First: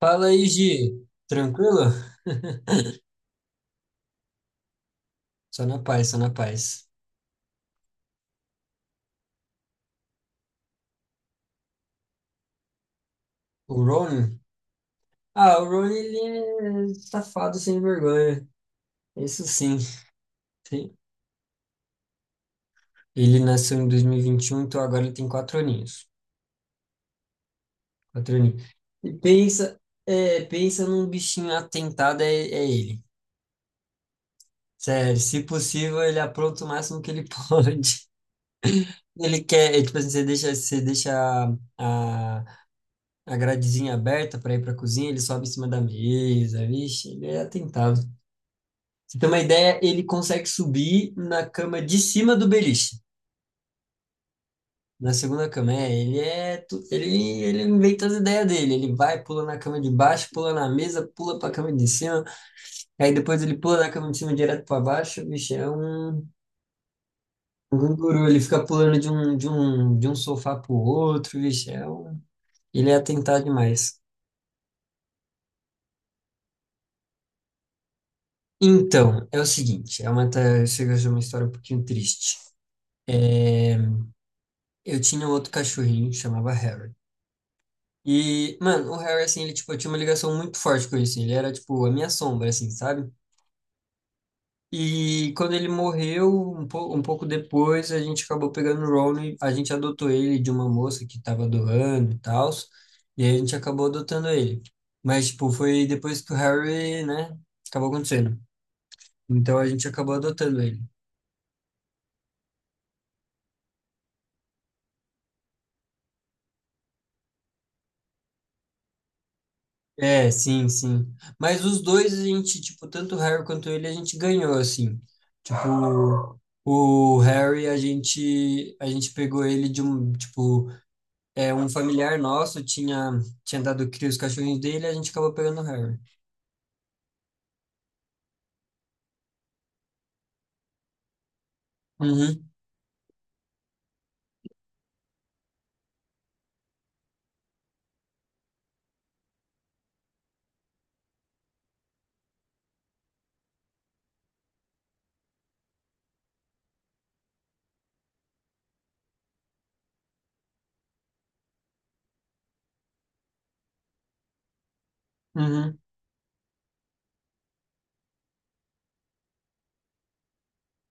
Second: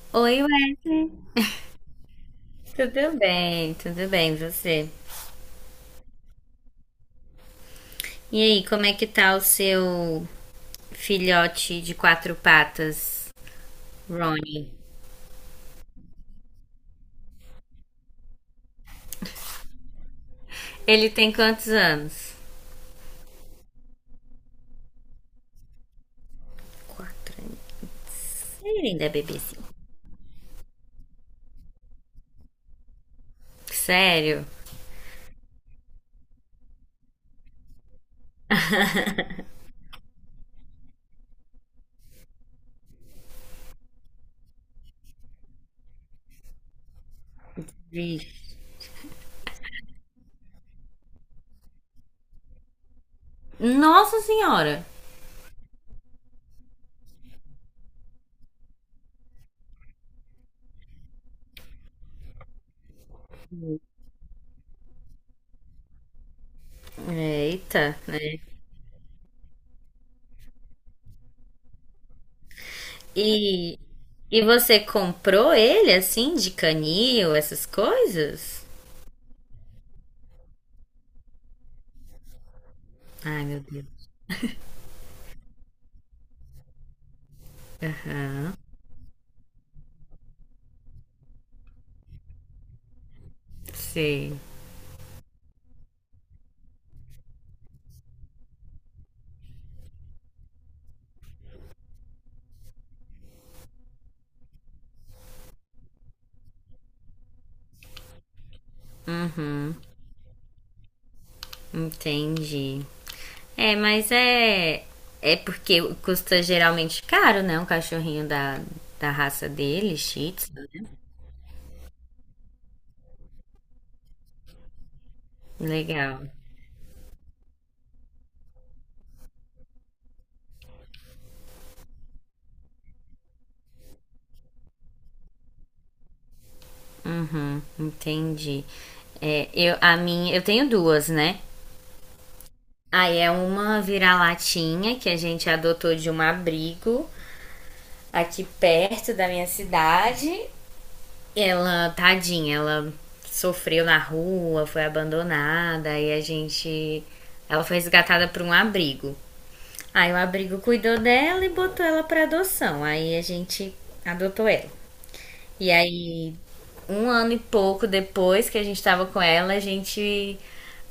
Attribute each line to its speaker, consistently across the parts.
Speaker 1: Fala
Speaker 2: Oi,
Speaker 1: aí,
Speaker 2: Wesley,
Speaker 1: Gi. Tranquilo?
Speaker 2: tudo bem? Tudo bem, você?
Speaker 1: Só na paz, só na paz.
Speaker 2: E aí, como é que tá o seu filhote de quatro patas,
Speaker 1: O Ron
Speaker 2: Ronnie?
Speaker 1: Ah, o Ron ele é safado sem vergonha. Isso sim. Sim.
Speaker 2: Ele tem quantos anos?
Speaker 1: Ele nasceu em dois mil e vinte e um, então agora ele tem 4 aninhos.
Speaker 2: Quatro anos.
Speaker 1: 4 aninhos.
Speaker 2: Ele ainda é
Speaker 1: E
Speaker 2: bebezinho.
Speaker 1: pensa, pensa num bichinho atentado, é ele.
Speaker 2: Sério?
Speaker 1: Sério, se possível, ele apronta o máximo que ele pode. Ele quer, tipo assim, você deixa a, a gradezinha aberta para ir para a cozinha, ele sobe em cima da mesa. Vixe, ele é atentado. Pra
Speaker 2: Vixe.
Speaker 1: Você tem uma ideia, ele consegue subir na cama de cima do beliche.
Speaker 2: Nossa Senhora!
Speaker 1: Na segunda cama, ele inventa as ideias dele, ele vai, pula na cama de baixo, pula na mesa, pula para a cama de cima, aí depois ele pula da cama de cima direto para baixo. Vixe, é um
Speaker 2: Eita,
Speaker 1: guru, ele
Speaker 2: né?
Speaker 1: fica pulando de um sofá pro outro. Vixe, ele é atentado
Speaker 2: E,
Speaker 1: demais.
Speaker 2: e você comprou ele assim, de canil, essas coisas?
Speaker 1: Então, é o seguinte, chega a ser uma história um pouquinho triste.
Speaker 2: Ai, meu
Speaker 1: É,
Speaker 2: Deus.
Speaker 1: eu tinha um outro cachorrinho, chamava Harry. E, mano, o Harry, assim, tipo, eu tinha uma ligação muito forte com isso. Ele era, tipo, a minha sombra, assim, sabe?
Speaker 2: Sei.
Speaker 1: E quando ele morreu, um pouco depois, a gente acabou pegando o Ron e a gente adotou ele de uma moça que tava doando e tal. E aí a gente acabou adotando ele. Mas, tipo, foi depois que o Harry, né, acabou acontecendo. Então a
Speaker 2: Uhum,
Speaker 1: gente acabou adotando ele.
Speaker 2: entendi. É, mas é. É porque custa geralmente caro, né? Um cachorrinho da raça dele,
Speaker 1: É,
Speaker 2: Shih Tzu.
Speaker 1: sim, sim. Mas os dois, a gente, tipo, tanto o Harry quanto ele, a gente ganhou, assim.
Speaker 2: Legal.
Speaker 1: Tipo, o Harry, a gente pegou ele de um, tipo, um familiar nosso tinha, tinha dado cria os cachorrinhos dele, a gente acabou pegando o Harry.
Speaker 2: Uhum, entendi. É, eu, a minha, eu tenho duas, né?
Speaker 1: Uhum,
Speaker 2: Aí é uma vira-latinha que a gente adotou de um abrigo aqui perto da minha cidade. Ela, tadinha, ela sofreu na rua, foi abandonada e a gente. Ela foi resgatada por um abrigo. Aí o abrigo cuidou dela e botou ela pra adoção. Aí a gente adotou ela. E
Speaker 1: uhum.
Speaker 2: aí, um ano e pouco depois que a gente tava com ela, a gente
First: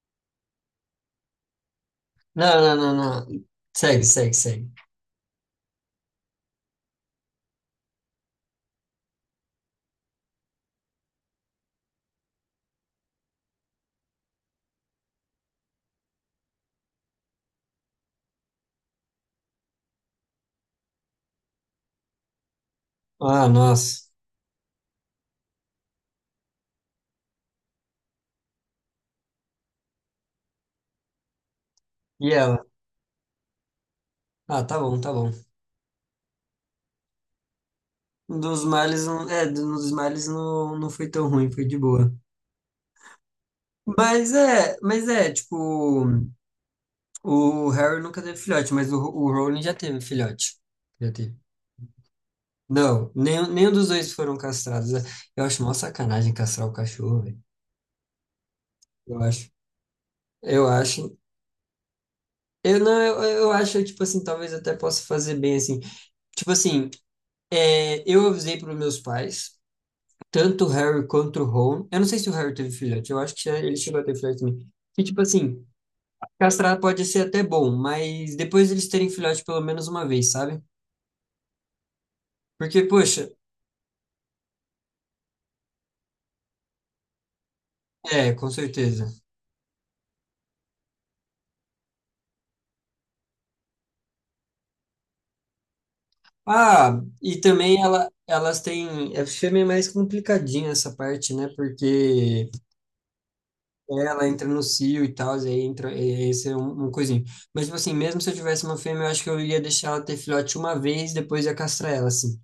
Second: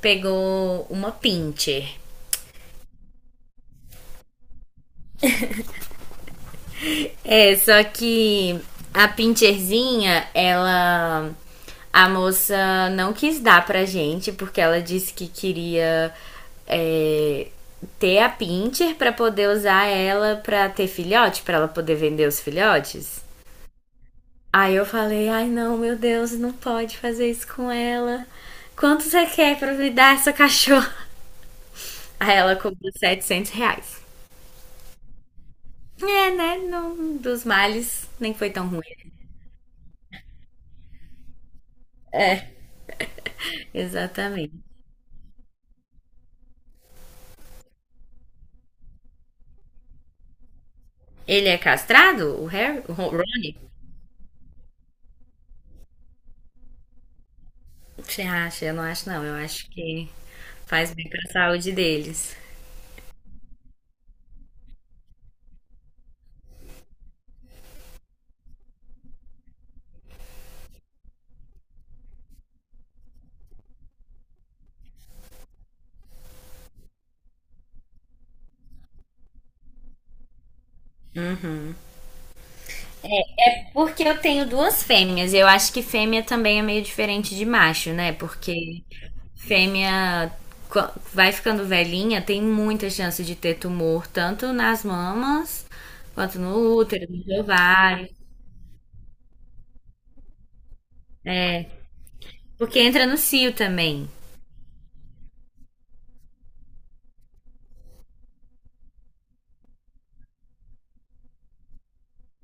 Speaker 2: pegou uma pincher.
Speaker 1: Não, não, não, não. Segue, segue, segue.
Speaker 2: É, só que a Pincherzinha, ela. A moça não quis dar pra gente, porque ela disse que queria é, ter a Pincher pra poder usar ela pra ter filhote, pra ela poder vender os filhotes.
Speaker 1: Ah, nossa.
Speaker 2: Aí eu falei, ai não, meu Deus, não pode fazer isso com ela. Quanto você quer pra me dar essa cachorra?
Speaker 1: E
Speaker 2: Aí ela
Speaker 1: ela?
Speaker 2: cobrou R$ 700.
Speaker 1: Ah, tá bom, tá bom.
Speaker 2: É, né? Não, dos males nem
Speaker 1: Um
Speaker 2: foi
Speaker 1: Dos
Speaker 2: tão ruim.
Speaker 1: males, não- é, Um dos males não foi tão ruim, foi de boa.
Speaker 2: Exatamente.
Speaker 1: Mas é, tipo. O Harry nunca teve filhote, mas o Rowling já teve filhote. Já teve.
Speaker 2: Ele é castrado, o Harry? O
Speaker 1: Não, nenhum,
Speaker 2: Rony?
Speaker 1: nenhum dos dois foram castrados. Eu acho mó sacanagem castrar o cachorro, velho.
Speaker 2: Você acha? Eu não acho,
Speaker 1: Eu
Speaker 2: não. Eu
Speaker 1: acho.
Speaker 2: acho que
Speaker 1: Eu
Speaker 2: faz bem
Speaker 1: acho.
Speaker 2: pra saúde deles.
Speaker 1: Eu não, eu acho, tipo assim, talvez até possa fazer bem assim. Tipo assim, eu avisei para os meus pais, tanto o Harry quanto o Ron. Eu não sei se o Harry teve filhote, eu acho que ele chegou a ter filhote também. Que, tipo assim, castrar pode ser até bom, mas depois eles terem filhote pelo menos uma vez, sabe? Porque, poxa,
Speaker 2: Porque eu tenho duas fêmeas e eu acho que fêmea também é meio diferente de macho, né?
Speaker 1: é, com
Speaker 2: Porque
Speaker 1: certeza.
Speaker 2: fêmea co- vai ficando velhinha, tem muita chance de ter tumor, tanto nas mamas quanto no
Speaker 1: Ah,
Speaker 2: útero, nos
Speaker 1: e também
Speaker 2: ovários,
Speaker 1: elas têm. Fêmea é mais complicadinha essa parte, né?
Speaker 2: né?
Speaker 1: Porque
Speaker 2: Porque entra no cio também.
Speaker 1: ela entra no cio e tal, e aí entra. Esse é um coisinho. Mas, tipo assim, mesmo se eu tivesse uma fêmea, eu acho que eu ia deixar ela ter filhote uma vez, depois ia castrar ela, assim.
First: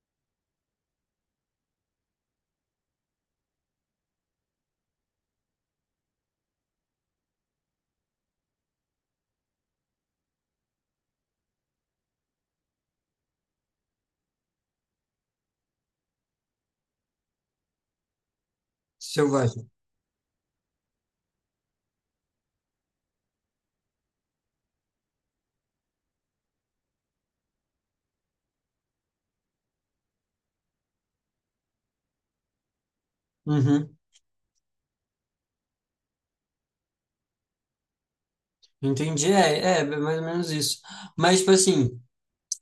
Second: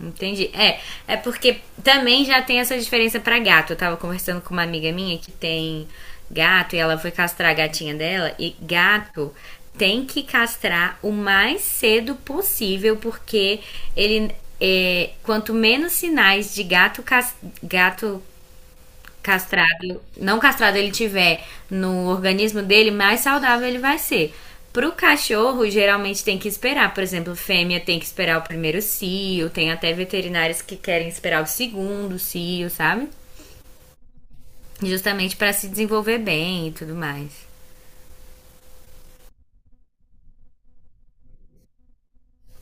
Speaker 2: Entendi. É, é porque também já tem essa diferença pra gato. Eu tava conversando com uma amiga minha que tem gato e ela foi castrar a gatinha dela e gato tem que castrar o mais cedo possível porque ele quanto menos sinais de gato
Speaker 1: Selvagem.
Speaker 2: castrado, não castrado ele tiver no organismo dele, mais saudável ele vai ser. Pro cachorro, geralmente tem que esperar. Por exemplo, fêmea tem que esperar o primeiro cio, tem até veterinários que querem esperar o segundo cio, sabe?
Speaker 1: Uhum.
Speaker 2: Justamente para se desenvolver bem e tudo mais.
Speaker 1: Entendi. É mais ou menos isso. Mas, tipo assim.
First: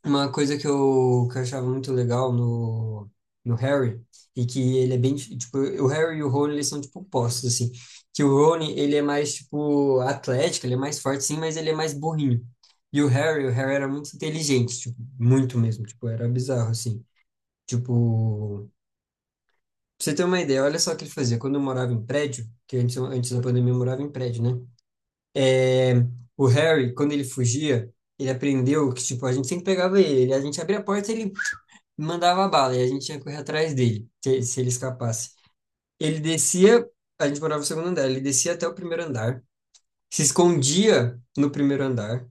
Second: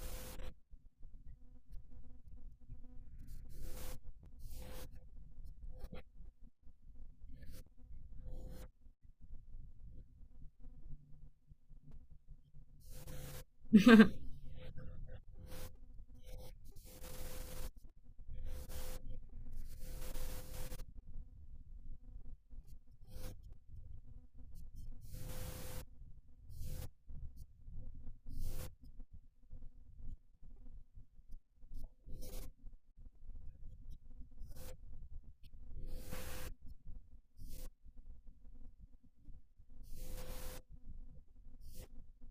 Speaker 1: Uma coisa que eu achava muito legal no Harry, e que ele é bem, tipo, o Harry e o Rony, eles são, tipo, opostos, assim, que o Rony, ele é mais, tipo, atlético, ele é mais forte, sim, mas ele é mais burrinho. E o Harry era muito inteligente, tipo, muito mesmo, tipo, era bizarro, assim. Tipo, pra você ter uma ideia, olha só o que ele fazia. Quando eu morava em prédio, que antes da pandemia eu morava em prédio, né? É, o Harry, quando ele fugia, ele aprendeu que, tipo, a gente sempre pegava ele, a gente abria a porta, e ele mandava bala e a gente tinha que correr atrás dele, se ele escapasse. Ele descia, a gente morava no segundo andar, ele descia até o primeiro andar, se escondia no primeiro andar.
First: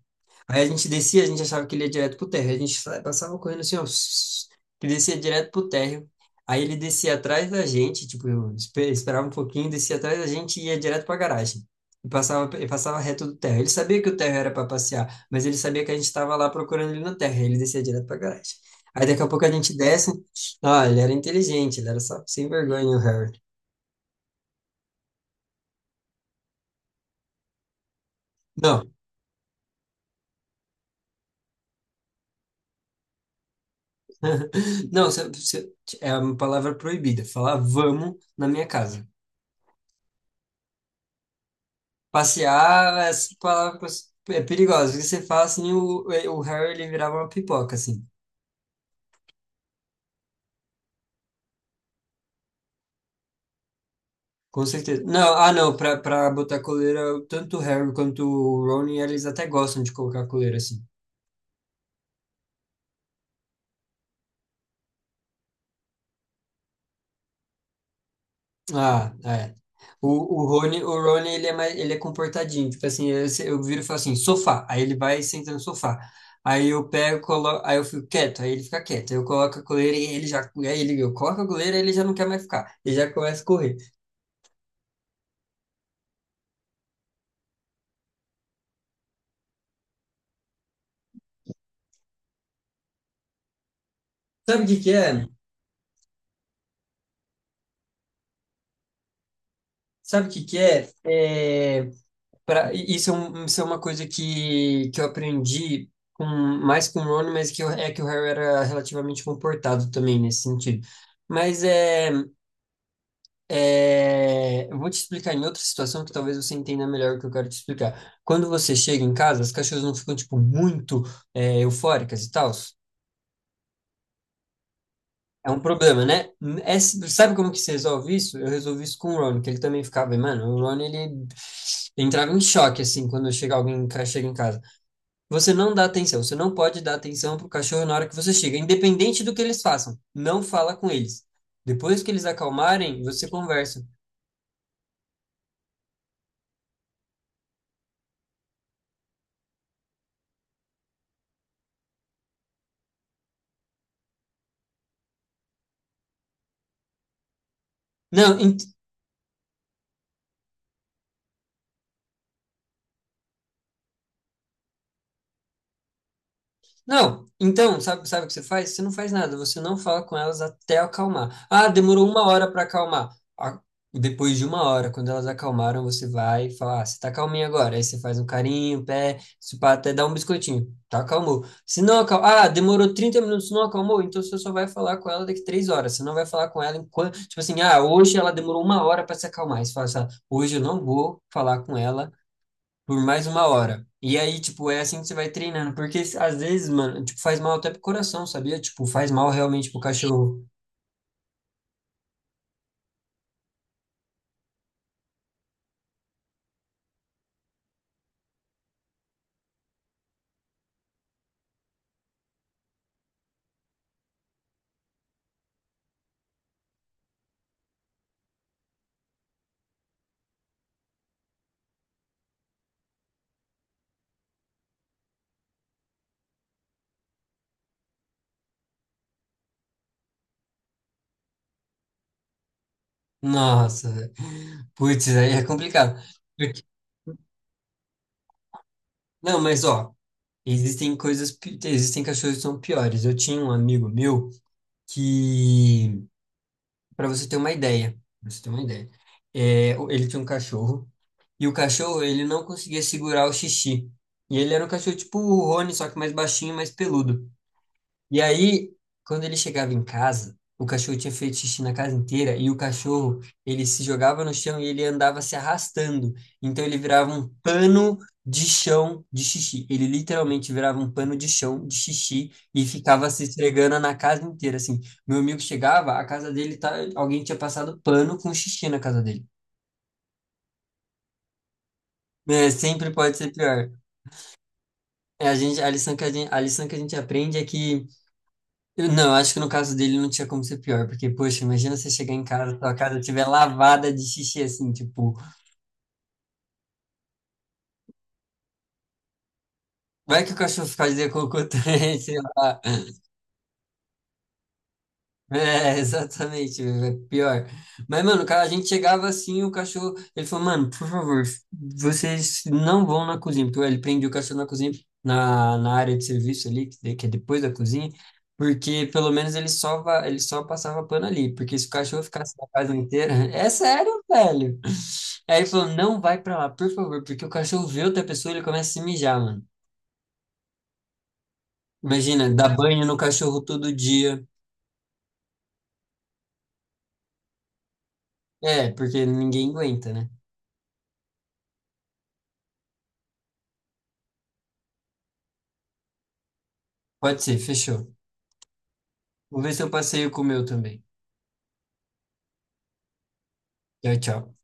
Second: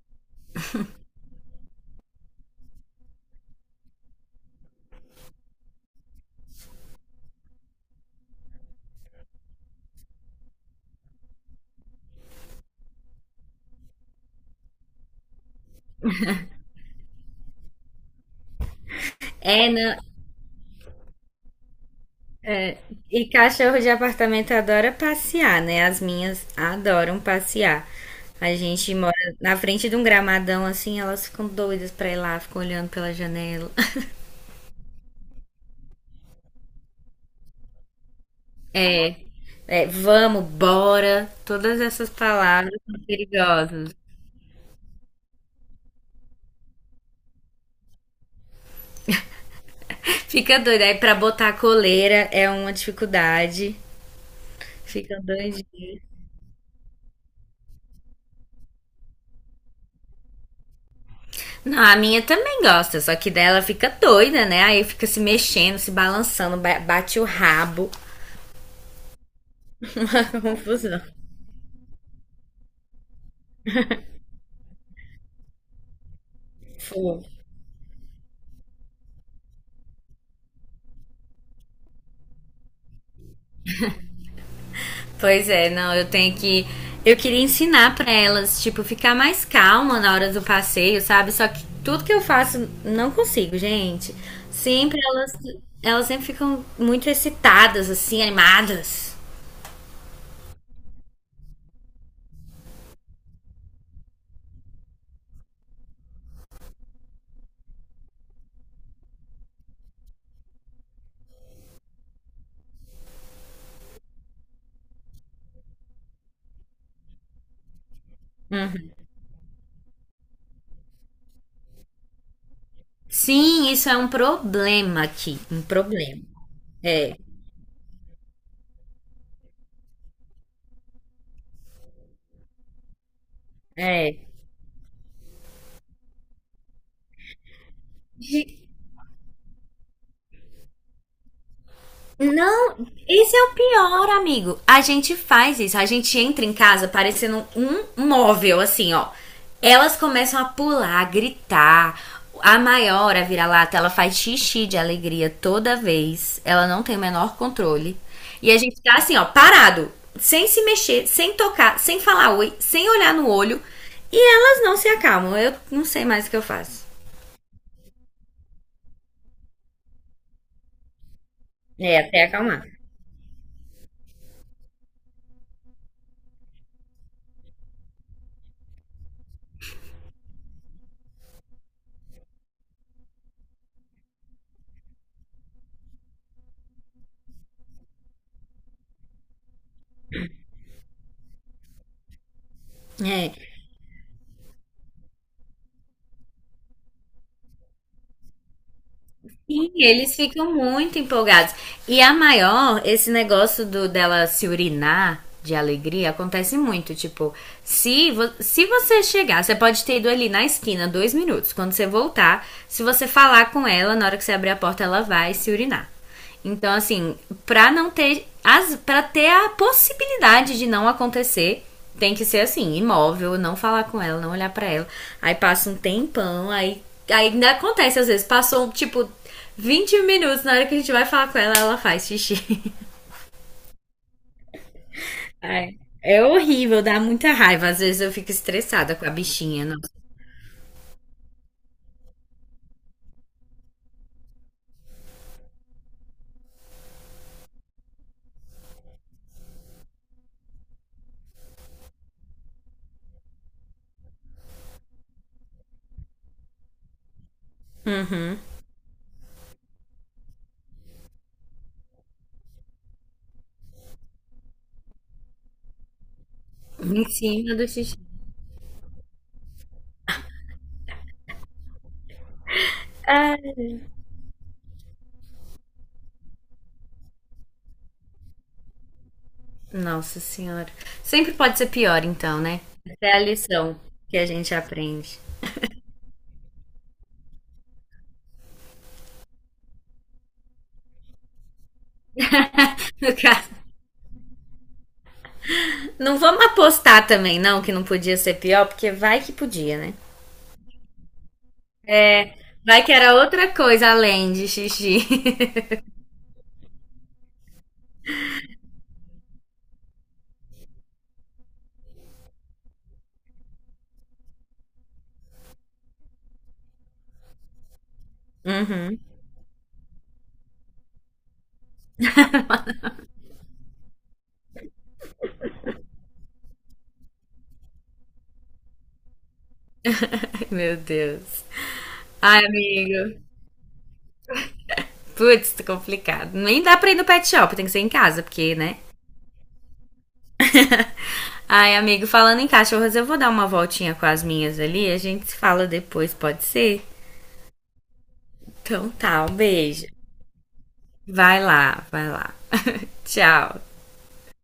Speaker 1: Aí a gente descia, a gente achava que ele ia direto pro térreo. A gente passava correndo assim, ó, que descia direto pro térreo. Aí ele descia atrás da gente, tipo, eu esperava um pouquinho, descia atrás da gente e ia direto pra garagem. E E passava reto do térreo. Ele sabia que o térreo era para passear, mas ele sabia que a gente estava lá procurando ele no térreo. Ele descia direto pra garagem. Aí daqui a pouco a
Speaker 2: É,
Speaker 1: gente
Speaker 2: não,
Speaker 1: desce. Ah, ele era inteligente, ele era só sem vergonha, o
Speaker 2: e
Speaker 1: Harry.
Speaker 2: cachorro de apartamento adora passear, né? As minhas adoram passear. A
Speaker 1: Não,
Speaker 2: gente mora na frente de um gramadão assim, elas ficam doidas pra ir lá, ficam olhando pela janela.
Speaker 1: não, é uma palavra proibida. Falar vamos na minha casa.
Speaker 2: É, vamos, bora. Todas essas palavras
Speaker 1: Passear,
Speaker 2: são
Speaker 1: essa palavra
Speaker 2: perigosas.
Speaker 1: é perigosa. Porque Você fala assim, o Harry ele virava uma pipoca, assim.
Speaker 2: Fica doido. Aí pra botar a coleira é uma dificuldade.
Speaker 1: Com certeza.
Speaker 2: Fica
Speaker 1: Não, ah, não, pra,
Speaker 2: doidinha.
Speaker 1: pra botar coleira, tanto o Harry quanto o Rony, eles até gostam de colocar coleira, assim.
Speaker 2: Não, a minha também gosta, só que dela fica doida, né? Aí fica se mexendo, se balançando, bate o rabo.
Speaker 1: Ah, é. O,
Speaker 2: Uma
Speaker 1: o Rony, o
Speaker 2: confusão.
Speaker 1: Rony, ele é mais, ele é comportadinho. Tipo assim, eu, se- eu viro e falo assim, sofá. Aí ele vai e senta no sofá. Aí eu pego, coloco, aí eu fico quieto, aí ele fica quieto. Aí eu coloco a coleira e ele já, aí ele, eu coloco a coleira e ele já não quer mais ficar. Ele já começa a correr.
Speaker 2: Pois é, não, eu tenho que. Eu queria ensinar pra elas, tipo, ficar mais calma na hora do passeio, sabe? Só que tudo que eu faço, não consigo, gente.
Speaker 1: Sabe o que que
Speaker 2: Sempre
Speaker 1: é?
Speaker 2: elas sempre ficam muito excitadas, assim, animadas.
Speaker 1: Sabe o que que é? É, pra, isso, é um- Isso é uma coisa que eu aprendi com, mais com o Rony, é que o Harry era relativamente comportado também nesse sentido. Mas é, eu vou te explicar em outra situação que talvez você entenda melhor o que eu quero te explicar. Quando você chega em casa, as cachorras não ficam, tipo, muito, eufóricas e tal?
Speaker 2: Sim, isso é um problema aqui.
Speaker 1: É um
Speaker 2: Um
Speaker 1: problema,
Speaker 2: problema.
Speaker 1: né?
Speaker 2: É,
Speaker 1: Sabe como que se resolve isso? Eu resolvi isso com o Ron, que ele também ficava, mano, o Ron, ele entrava em choque, assim, quando chega alguém,
Speaker 2: é.
Speaker 1: chega em casa. Você não dá atenção, você não pode dar atenção pro cachorro na hora que você chega, independente do que eles façam. Não fala com eles. Depois que eles
Speaker 2: Não,
Speaker 1: acalmarem, você
Speaker 2: esse é o
Speaker 1: conversa.
Speaker 2: pior, amigo. A gente faz isso, a gente entra em casa parecendo um móvel, assim, ó. Elas começam a pular, a gritar. A maior, a vira-lata, ela faz xixi de alegria toda vez. Ela não tem o menor controle.
Speaker 1: Não,
Speaker 2: E a gente tá assim, ó, parado, sem se mexer, sem tocar, sem falar oi, sem olhar no olho. E elas não se acalmam. Eu não sei mais o que eu faço.
Speaker 1: não, então, sabe o que você faz? Você não faz nada, você não fala com elas até acalmar. Ah,
Speaker 2: É,
Speaker 1: demorou
Speaker 2: até
Speaker 1: uma hora para
Speaker 2: acalmar.
Speaker 1: acalmar. Ah, depois de uma hora, quando elas acalmaram, você vai e fala, ah, você tá calminha agora. Aí você faz um carinho, um pé, se pá, até dar um biscoitinho. Tá, acalmou. Se não acalmou, ah, demorou 30 minutos, não acalmou, então você só vai falar com ela daqui 3 horas. Você não vai falar com ela enquanto, tipo assim, ah, hoje ela demorou uma hora para se acalmar. Aí você fala assim, ah, hoje eu não vou falar com ela por mais uma
Speaker 2: É.
Speaker 1: hora. E aí, tipo, é assim que você vai treinando. Porque às vezes, mano, tipo, faz mal até pro coração, sabia? Tipo, faz mal realmente
Speaker 2: Sim,
Speaker 1: pro
Speaker 2: eles
Speaker 1: cachorro.
Speaker 2: ficam muito empolgados. E a maior, esse negócio do dela se urinar de alegria acontece muito. Tipo, se, se você chegar, você pode ter ido ali na esquina 2 minutos. Quando você voltar, se você falar com ela, na hora que você abrir a porta, ela vai se urinar. Então, assim, pra não ter. As, pra ter a possibilidade de não acontecer, tem que ser assim, imóvel, não falar com ela, não olhar pra ela. Aí passa um tempão, aí ainda acontece, às vezes, passou, tipo, 20 minutos, na hora que a gente vai falar com ela, ela faz xixi.
Speaker 1: Nossa, velho. Putz, aí é
Speaker 2: Ai,
Speaker 1: complicado.
Speaker 2: é
Speaker 1: Porque-
Speaker 2: horrível, dá muita raiva. Às vezes eu fico estressada com a
Speaker 1: Não, mas
Speaker 2: bichinha, nossa.
Speaker 1: ó, existem coisas, existem cachorros que são piores. Eu tinha um amigo meu que, pra você ter uma ideia, pra você ter uma ideia, ele tinha um cachorro e o cachorro, ele não conseguia segurar o xixi. E ele era um cachorro tipo o Rony, só que mais baixinho, mais peludo. E
Speaker 2: Uhum.
Speaker 1: aí, quando ele chegava em casa, o cachorro tinha feito xixi na casa inteira e o cachorro, ele se jogava no chão e ele andava se arrastando. Então ele
Speaker 2: Em
Speaker 1: virava um
Speaker 2: cima do xixi.
Speaker 1: pano de chão de xixi. Ele literalmente virava um pano de chão de xixi e ficava se
Speaker 2: É.
Speaker 1: esfregando na casa inteira, assim. Meu amigo chegava, a casa dele tá, alguém tinha passado pano com xixi na casa dele.
Speaker 2: Nossa senhora. Sempre pode ser pior, então,
Speaker 1: É,
Speaker 2: né?
Speaker 1: sempre
Speaker 2: Essa é
Speaker 1: pode
Speaker 2: a
Speaker 1: ser pior.
Speaker 2: lição que a gente aprende.
Speaker 1: É, a gente, a lição que a gente, a lição que a gente aprende é que Eu- Não, acho que no caso dele não tinha como ser pior, porque, poxa, imagina você chegar em casa, sua casa
Speaker 2: No
Speaker 1: estiver
Speaker 2: caso,
Speaker 1: lavada de xixi, assim, tipo,
Speaker 2: não vamos apostar também, não, que não podia ser pior, porque vai que podia, né?
Speaker 1: vai que o cachorro fica de cocô também, sei lá.
Speaker 2: Vai que era outra coisa além de xixi.
Speaker 1: É, exatamente, é pior. Mas, mano, cara, a gente chegava assim, o cachorro, ele falou, mano, por favor, vocês não vão na cozinha, porque ele prende o cachorro na cozinha, na área de serviço ali, que é depois da cozinha, porque
Speaker 2: Uhum.
Speaker 1: pelo menos ele só passava pano ali, porque se o cachorro ficasse na casa inteira, é sério, velho. Aí ele falou, não vai pra lá, por favor, porque o cachorro vê outra pessoa, ele começa a se mijar, mano.
Speaker 2: Meu Deus.
Speaker 1: Imagina,
Speaker 2: Ai,
Speaker 1: dar banho no
Speaker 2: amigo.
Speaker 1: cachorro todo dia.
Speaker 2: Putz, tá complicado. Nem dá pra ir no pet shop, tem que ser em casa, porque,
Speaker 1: É,
Speaker 2: né?
Speaker 1: porque ninguém aguenta, né?
Speaker 2: Ai, amigo, falando em cachorras, eu vou dar uma voltinha com as minhas ali, a gente se fala depois, pode ser?
Speaker 1: Pode ser, fechou.
Speaker 2: Então tá, um
Speaker 1: Vou ver se eu
Speaker 2: beijo.
Speaker 1: passeio com o meu também.
Speaker 2: Vai lá, vai lá. Tchau.
Speaker 1: Tchau, tchau.